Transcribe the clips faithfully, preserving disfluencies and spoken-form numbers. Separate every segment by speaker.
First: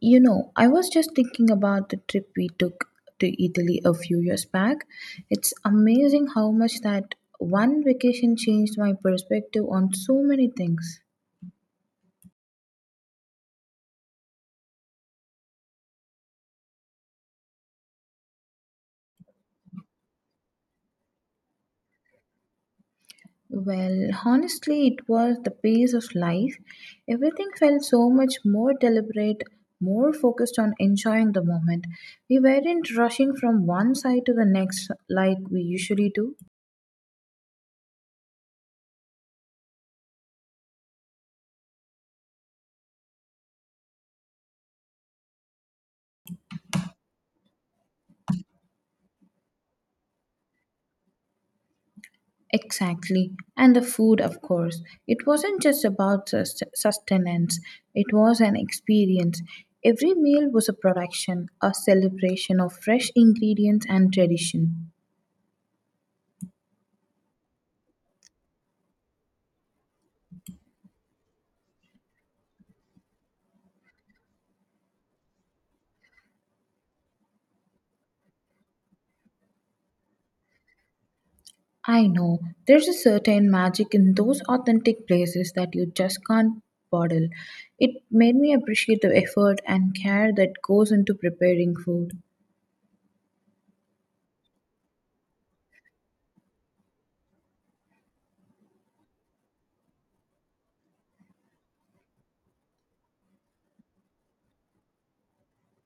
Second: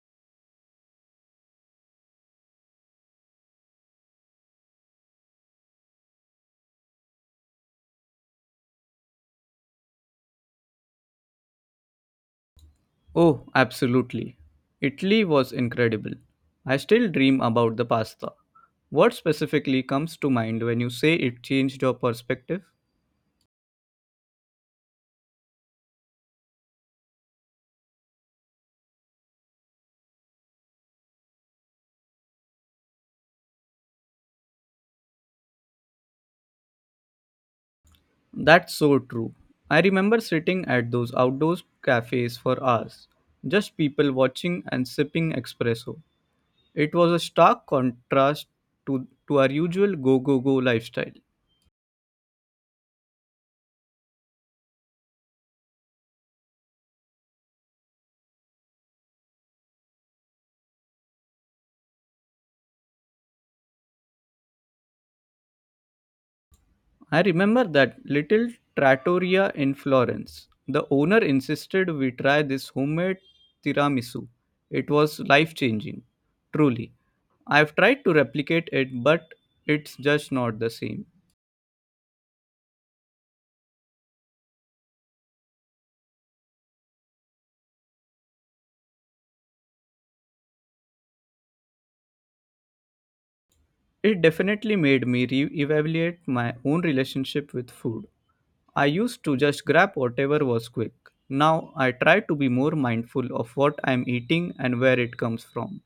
Speaker 1: You know, I was just thinking about the trip we took to Italy a few years back. It's amazing how much that one vacation changed my perspective on so many things.
Speaker 2: Oh, absolutely. Italy was incredible. I still dream about the pasta. What specifically comes to mind when you say it changed your perspective?
Speaker 1: Well, honestly, it was the pace of life. Everything felt so much more deliberate, more focused on enjoying the moment. We weren't rushing from one side to the next like we usually do.
Speaker 2: That's so true. I remember sitting at those outdoor cafes for hours, just people watching and sipping espresso. It was a stark contrast to, to our usual go go go lifestyle.
Speaker 1: Exactly. And the food, of course. It wasn't just about sus- sustenance, it was an experience. Every meal was a production, a celebration of fresh ingredients and tradition.
Speaker 2: I remember that little trattoria in Florence. The owner insisted we try this homemade tiramisu. It was life changing, truly. I've tried to replicate it, but it's just not the same.
Speaker 1: I know, there's a certain magic in those authentic places that you just can't bottle. It made me appreciate the effort and care that goes into preparing food.
Speaker 2: It definitely made me re evaluate my own relationship with food. I used to just grab whatever was quick. Now I try to be more mindful of what I'm eating and where it comes from.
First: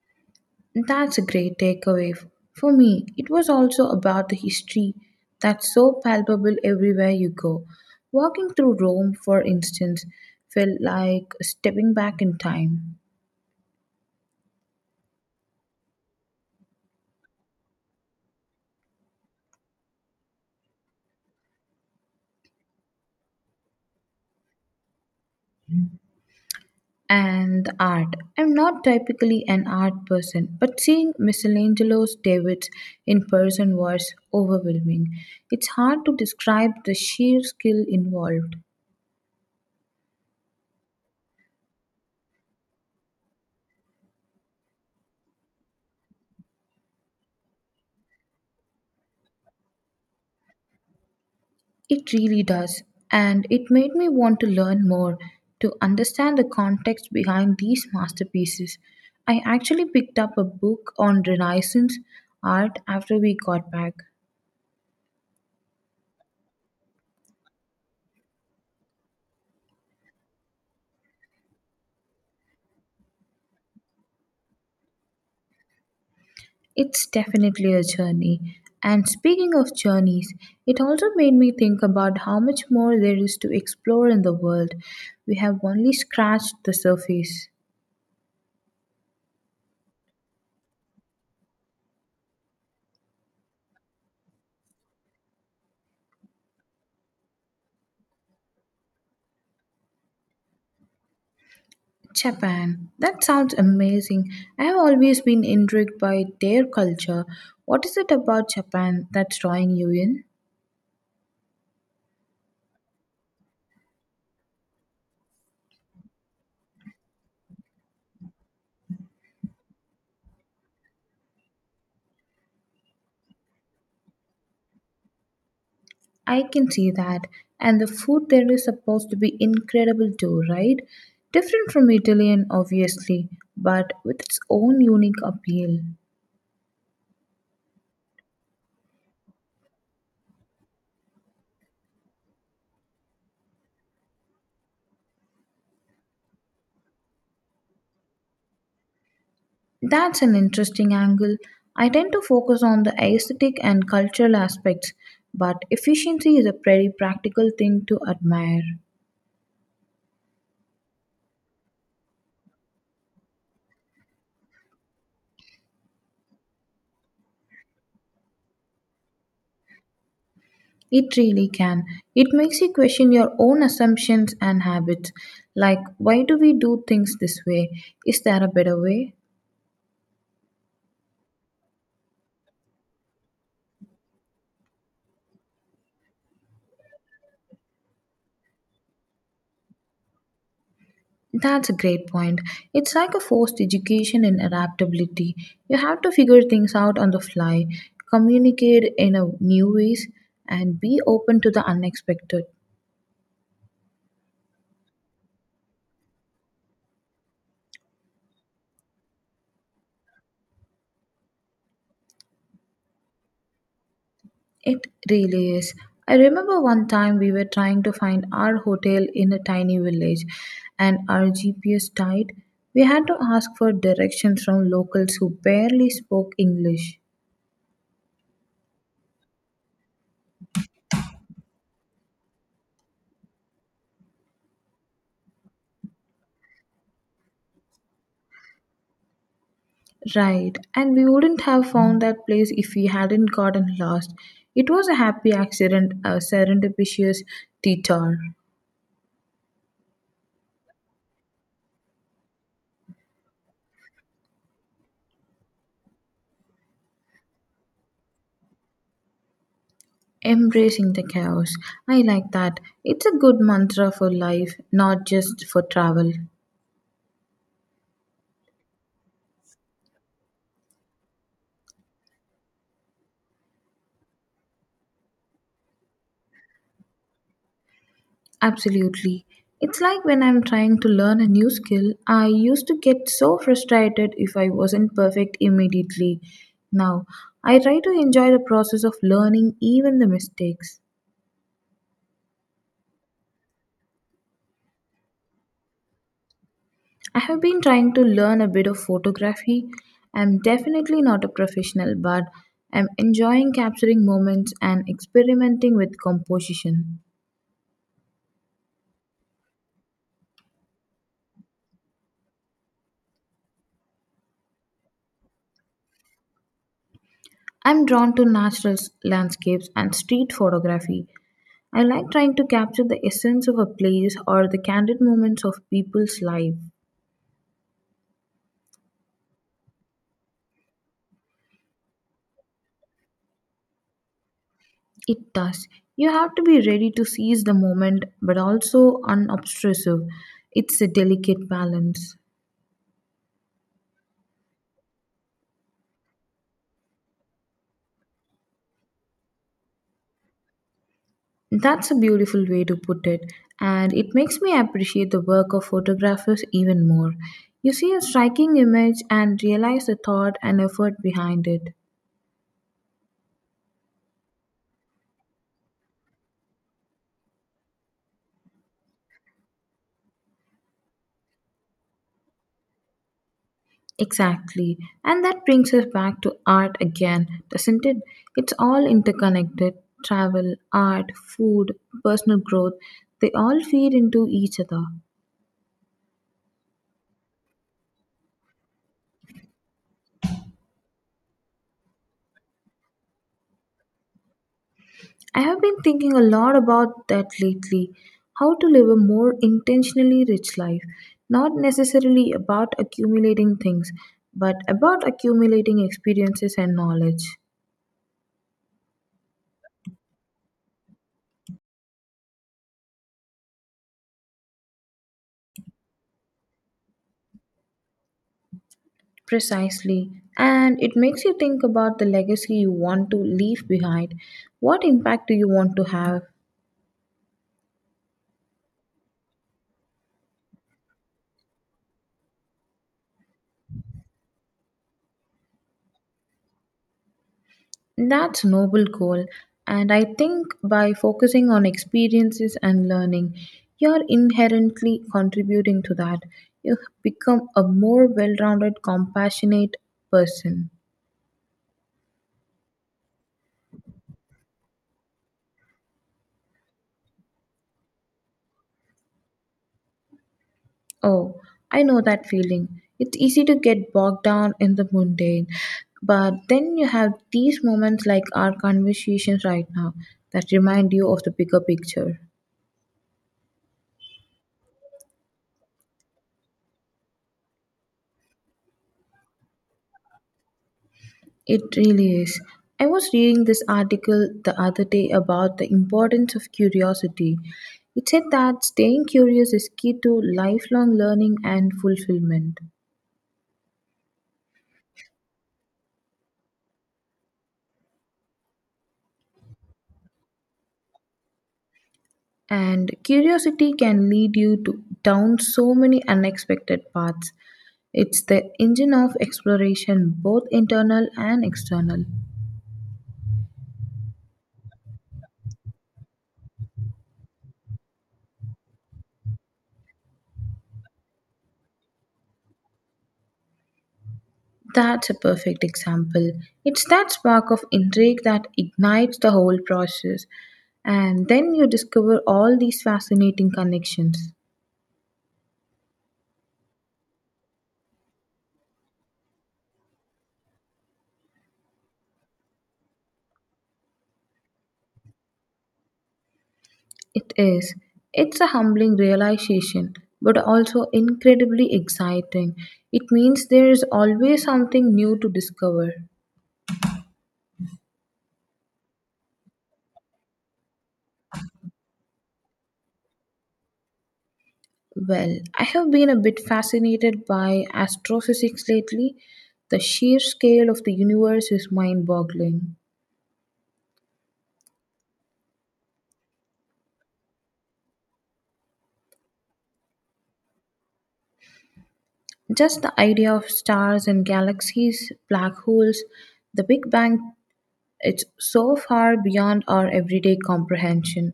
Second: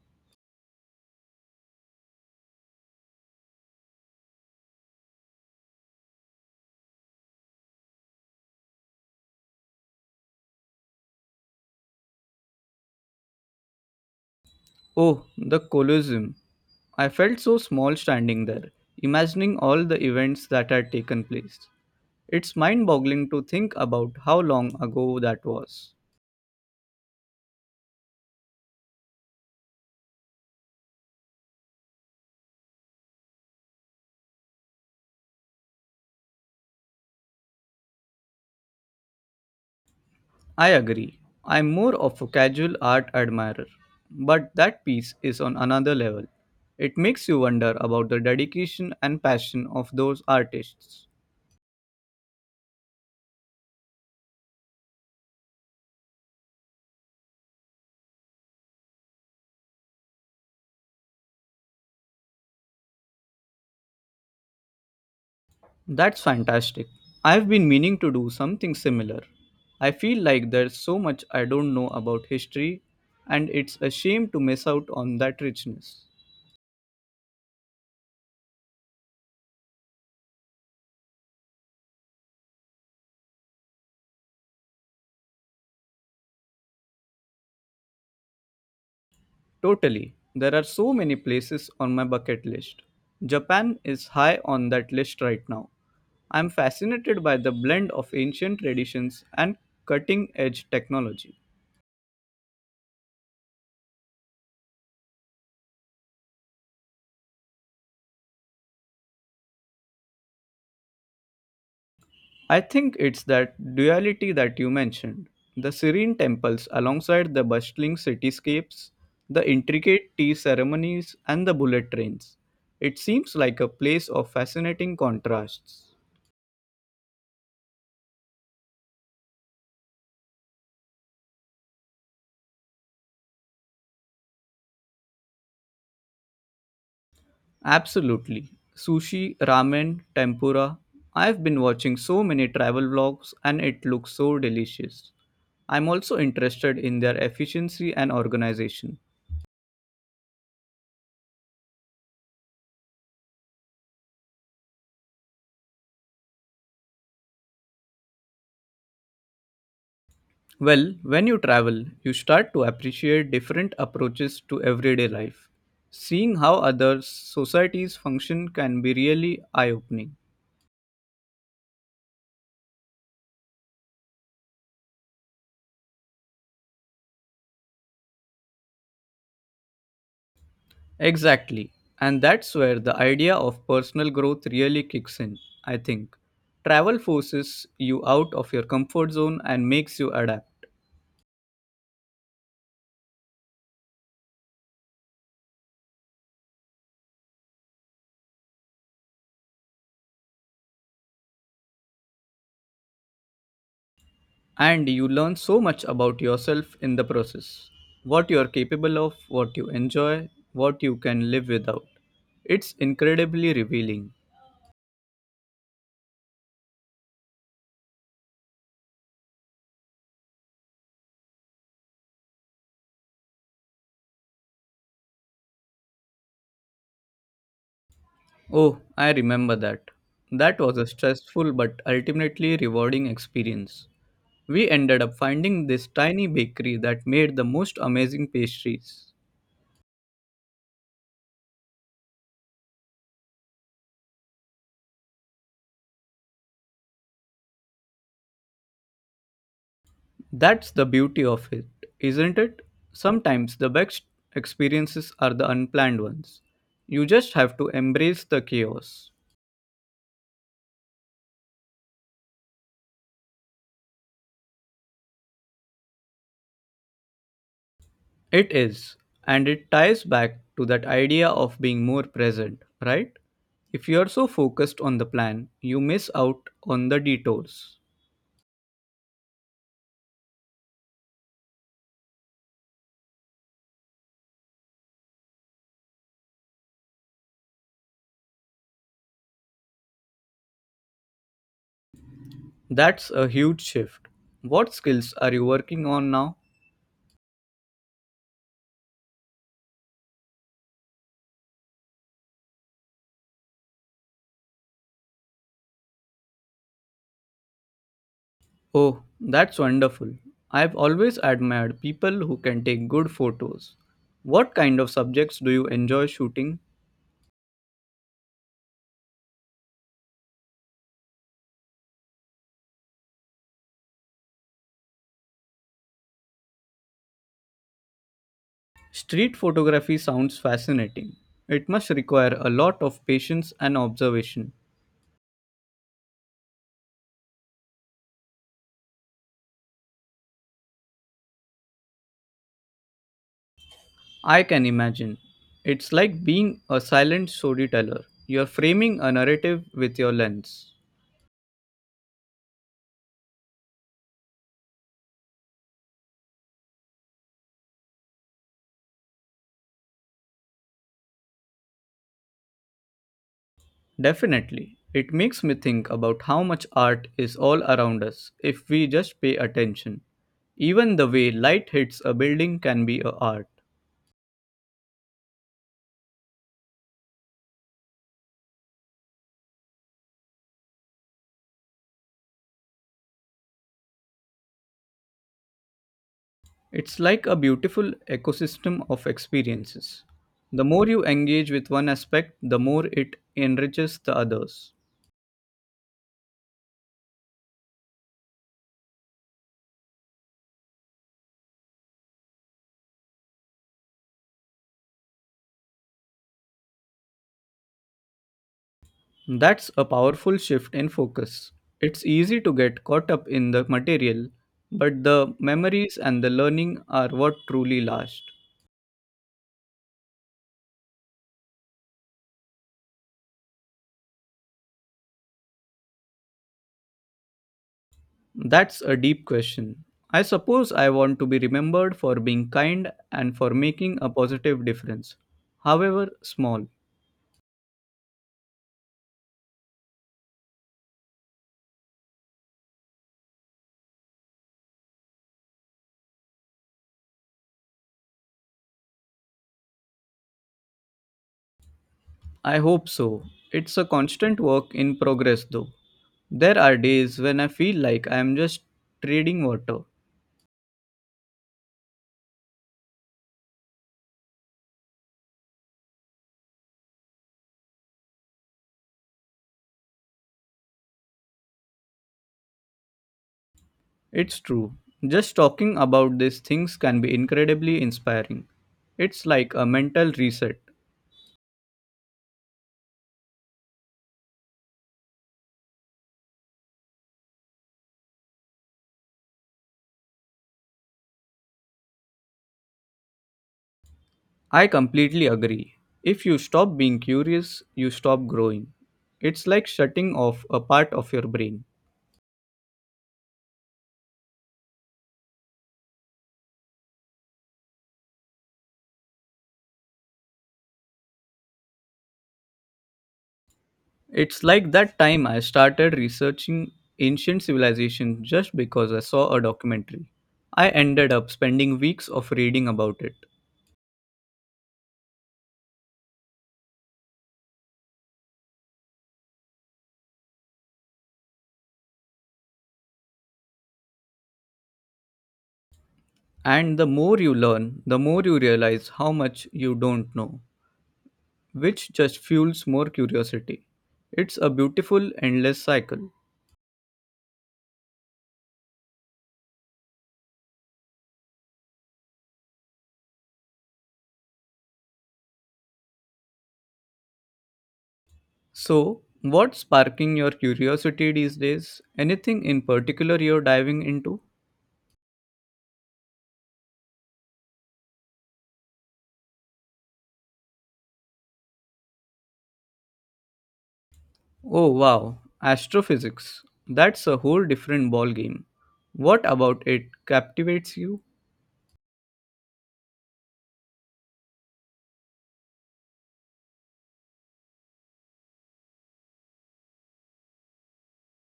Speaker 1: That's a great takeaway. For me, it was also about the history that's so palpable everywhere you go. Walking through Rome, for instance, felt like stepping back in time.
Speaker 2: Oh, the Colosseum. I felt so small standing there, imagining all the events that had taken place. It's mind boggling to think about how long ago that was.
Speaker 1: And the art. I'm not typically an art person, but seeing Michelangelo's Davids in person was overwhelming. It's hard to describe the sheer skill involved.
Speaker 2: I agree. I'm more of a casual art admirer, but that piece is on another level. It makes you wonder about the dedication and passion of those artists.
Speaker 1: It really does, and it made me want to learn more to understand the context behind these masterpieces. I actually picked up a book on Renaissance art after we got back.
Speaker 2: That's fantastic. I've been meaning to do something similar. I feel like there's so much I don't know about history, and it's a shame to miss out on that richness.
Speaker 1: It's definitely a journey. And speaking of journeys, it also made me think about how much more there is to explore in the world. We have only scratched the surface.
Speaker 2: Totally. There are so many places on my bucket list. Japan is high on that list right now. I'm fascinated by the blend of ancient traditions and cutting edge technology.
Speaker 1: Japan. That sounds amazing. I have always been intrigued by their culture. What is it about Japan that's drawing you in?
Speaker 2: I think it's that duality that you mentioned the serene temples alongside the bustling cityscapes, the intricate tea ceremonies, and the bullet trains. It seems like a place of fascinating contrasts.
Speaker 1: I can see that. And the food there is supposed to be incredible too, right? Different from Italian, obviously, but with its own unique appeal.
Speaker 2: Absolutely. Sushi, ramen, tempura. I've been watching so many travel vlogs and it looks so delicious. I'm also interested in their efficiency and organization.
Speaker 1: That's an interesting angle. I tend to focus on the aesthetic and cultural aspects, but efficiency is a very practical thing to admire.
Speaker 2: Well, when you travel, you start to appreciate different approaches to everyday life. Seeing how other societies function can be really eye opening.
Speaker 1: It really can. It makes you question your own assumptions and habits. Like, why do we do things this way? Is there a better way?
Speaker 2: Exactly. And that's where the idea of personal growth really kicks in, I think. Travel forces you out of your comfort zone and makes you adapt.
Speaker 1: That's a great point. It's like a forced education in adaptability. You have to figure things out on the fly, communicate in a new ways, and be open to the unexpected.
Speaker 2: And you learn so much about yourself in the process what you are capable of, what you enjoy, what you can live without. It's incredibly revealing.
Speaker 1: It really is. I remember one time we were trying to find our hotel in a tiny village and our G P S died. We had to ask for directions from locals who barely spoke English.
Speaker 2: Oh, I remember that. That was a stressful but ultimately rewarding experience. We ended up finding this tiny bakery that made the most amazing pastries.
Speaker 1: Right, and we wouldn't have found that place if we hadn't gotten lost. It was a happy accident, a serendipitous detour.
Speaker 2: That's the beauty of it, isn't it? Sometimes the best experiences are the unplanned ones. You just have to embrace the chaos.
Speaker 1: Embracing the chaos. I like that. It's a good mantra for life, not just for travel.
Speaker 2: It is, and it ties back to that idea of being more present, right? If you are so focused on the plan, you miss out on the detours.
Speaker 1: Absolutely. It's like when I'm trying to learn a new skill, I used to get so frustrated if I wasn't perfect immediately. Now, I try to enjoy the process of learning even the mistakes.
Speaker 2: That's a huge shift. What skills are you working on now?
Speaker 1: I have been trying to learn a bit of photography. I'm definitely not a professional, but I'm enjoying capturing moments and experimenting with composition.
Speaker 2: Oh, that's wonderful. I've always admired people who can take good photos. What kind of subjects do you enjoy shooting?
Speaker 1: I'm drawn to natural s- landscapes and street photography, I like trying to capture the essence of a place or the candid moments of people's life.
Speaker 2: Street photography sounds fascinating. It must require a lot of patience and observation.
Speaker 1: It does. You have to be ready to seize the moment but also unobtrusive. It's a delicate balance.
Speaker 2: I can imagine. It's like being a silent storyteller. You're framing a narrative with your lens.
Speaker 1: That's a beautiful way to put it, and it makes me appreciate the work of photographers even more. You see a striking image and realize the thought and effort behind it.
Speaker 2: Definitely. It makes me think about how much art is all around us if we just pay attention. Even the way light hits a building can be a art.
Speaker 1: Exactly. And that brings us back to art again, doesn't it? It's all interconnected travel, art, food, personal growth. They all feed into each other.
Speaker 2: It's like a beautiful ecosystem of experiences. The more you engage with one aspect, the more it enriches the others.
Speaker 1: I have been thinking a lot about that lately how to live a more intentionally rich life. Not necessarily about accumulating things, but about accumulating experiences and knowledge.
Speaker 2: That's a powerful shift in focus. It's easy to get caught up in the material, but the memories and the learning are what truly last.
Speaker 1: Precisely. And it makes you think about the legacy you want to leave behind. What impact do you want to have?
Speaker 2: That's a deep question. I suppose I want to be remembered for being kind and for making a positive difference, however small.
Speaker 1: That's a noble goal. And I think by focusing on experiences and learning, you're inherently contributing to that. You become a more well rounded, compassionate person.
Speaker 2: I hope so. It's a constant work in progress, though. There are days when I feel like I am just trading water.
Speaker 1: Oh, I know that feeling. It's easy to get bogged down in the mundane, but then you have these moments like our conversations right now that remind you of the bigger picture.
Speaker 2: It's true. Just talking about these things can be incredibly inspiring. It's like a mental reset.
Speaker 1: It really is. I was reading this article the other day about the importance of curiosity. It said that staying curious is key to lifelong learning and fulfillment.
Speaker 2: I completely agree. If you stop being curious, you stop growing. It's like shutting off a part of your brain.
Speaker 1: And curiosity can lead you to down so many unexpected paths. It's the engine of exploration, both internal and external.
Speaker 2: It's like that time I started researching ancient civilization just because I saw a documentary. I ended up spending weeks of reading about it.
Speaker 1: That's a perfect example. It's that spark of intrigue that ignites the whole process, and then you discover all these fascinating connections.
Speaker 2: And the more you learn, the more you realize how much you don't know, which just fuels more curiosity. It's a beautiful, endless cycle.
Speaker 1: It is. It's a humbling realization, but also incredibly exciting. It means there is always something new to discover.
Speaker 2: So, what's sparking your curiosity these days? Anything in particular you're diving into?
Speaker 1: Well, I have been a bit fascinated by astrophysics lately. The sheer scale of the universe is mind boggling.
Speaker 2: Oh wow, astrophysics. That's a whole different ballgame. What about it captivates you?
Speaker 1: Just the idea of stars and galaxies, black holes, the Big Bang, it's so far beyond our everyday comprehension.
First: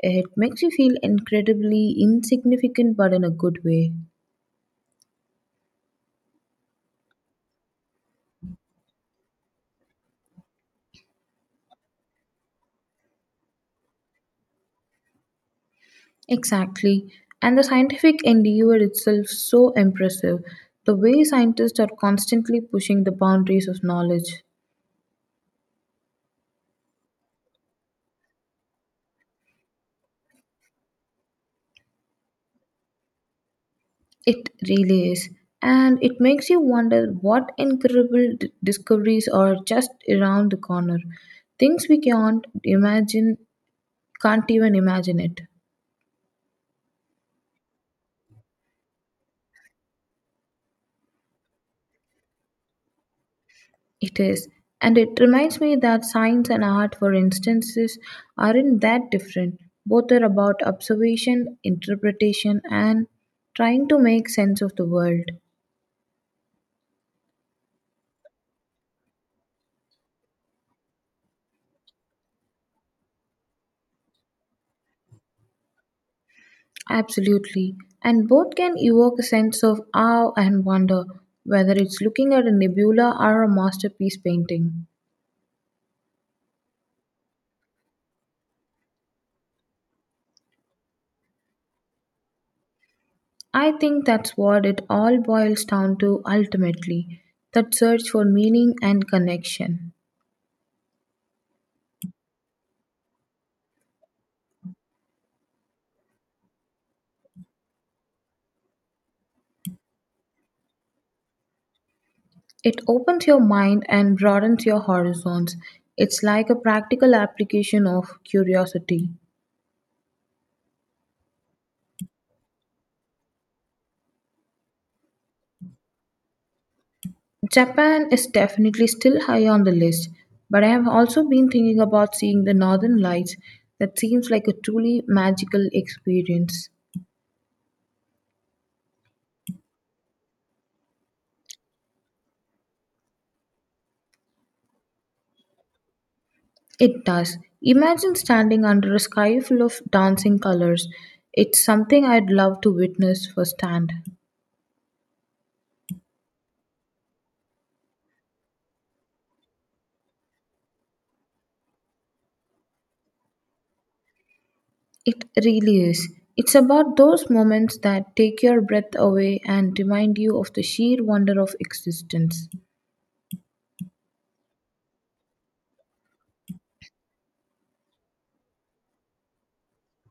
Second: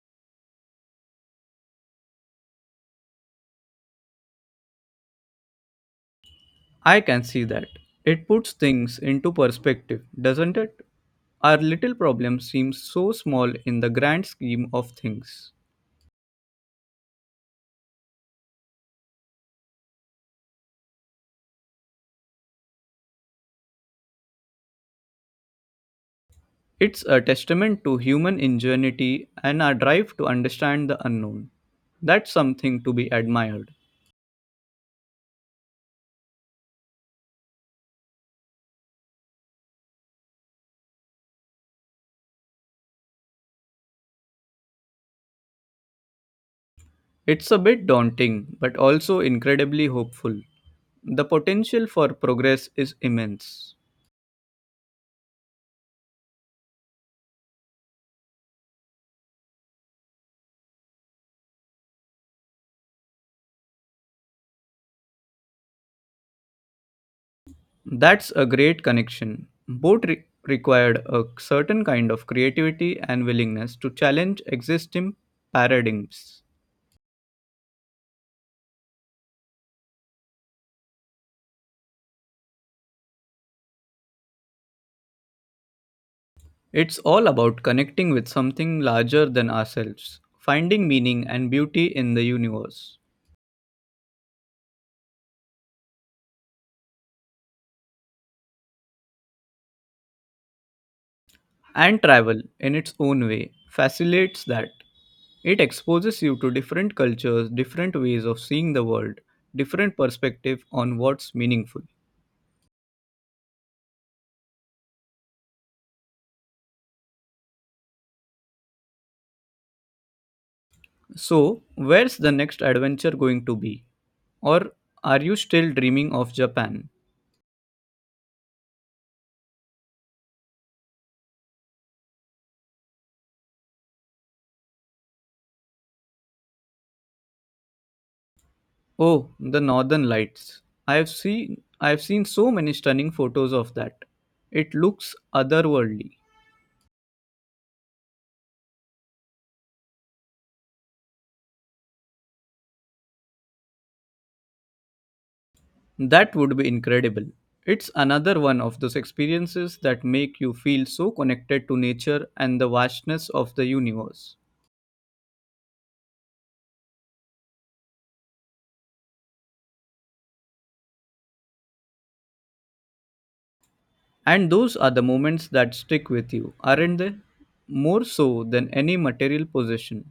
Speaker 1: It makes you feel incredibly insignificant, but in a good way.
Speaker 2: I can see that. It puts things into perspective, doesn't it? Our little problem seems so small in the grand scheme of things.
Speaker 1: Exactly. And the scientific endeavor itself so impressive. The way scientists are constantly pushing the boundaries of knowledge.
Speaker 2: It's a testament to human ingenuity and our drive to understand the unknown. That's something to be admired.
Speaker 1: It really is. And it makes you wonder what incredible d- discoveries are just around the corner. Things we can't imagine, can't even imagine it.
Speaker 2: It's a bit daunting, but also incredibly hopeful. The potential for progress is immense.
Speaker 1: It is. And it reminds me that science and art, for instances, aren't that different. Both are about observation, interpretation, and trying to make sense of the world.
Speaker 2: That's a great connection. Both re- required a certain kind of creativity and willingness to challenge existing paradigms.
Speaker 1: Absolutely. And both can evoke a sense of awe and wonder, whether it's looking at a nebula or a masterpiece painting.
Speaker 2: It's all about connecting with something larger than ourselves, finding meaning and beauty in the universe.
Speaker 1: I think that's what it all boils down to ultimately that search for meaning and connection.
Speaker 2: And travel, in its own way, facilitates that. It exposes you to different cultures, different ways of seeing the world, different perspective on what's meaningful.
Speaker 1: It opens your mind and broadens your horizons. It's like a practical application of curiosity.
Speaker 2: So, where's the next adventure going to be? Or are you still dreaming of Japan?
Speaker 1: Japan is definitely still high on the list, but I have also been thinking about seeing the northern lights. That seems like a truly magical experience.
Speaker 2: Oh, the northern lights. I've seen I've seen so many stunning photos of that. It looks otherworldly.
Speaker 1: It does. Imagine standing under a sky full of dancing colors. It's something I'd love to witness firsthand.
Speaker 2: That would be incredible. It's another one of those experiences that make you feel so connected to nature and the vastness of the universe.
Speaker 1: It really is. It's about those moments that take your breath away and remind you of the sheer wonder of existence.
Speaker 2: And those are the moments that stick with you, aren't they? More so than any material possession.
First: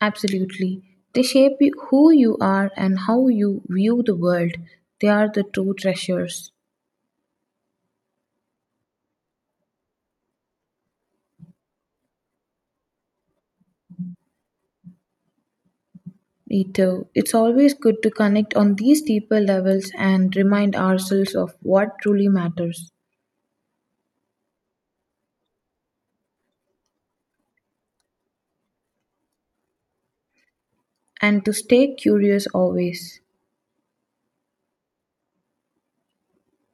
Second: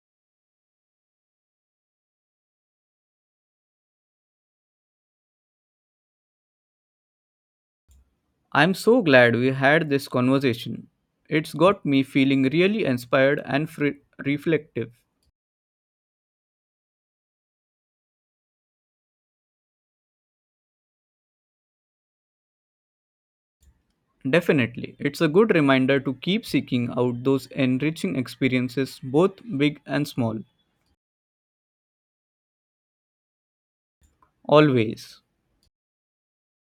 Speaker 1: Absolutely. They shape you- who you are and how you view the world. They are the true treasures.
Speaker 2: I'm so glad we had this conversation. It's got me feeling really inspired and fre- reflective.
Speaker 1: Ito, it's always good to connect on these deeper levels and remind ourselves of what truly matters
Speaker 2: Definitely, it's a good reminder to keep seeking out those enriching experiences, both big and small.
Speaker 1: and to stay curious always.
Speaker 2: Always.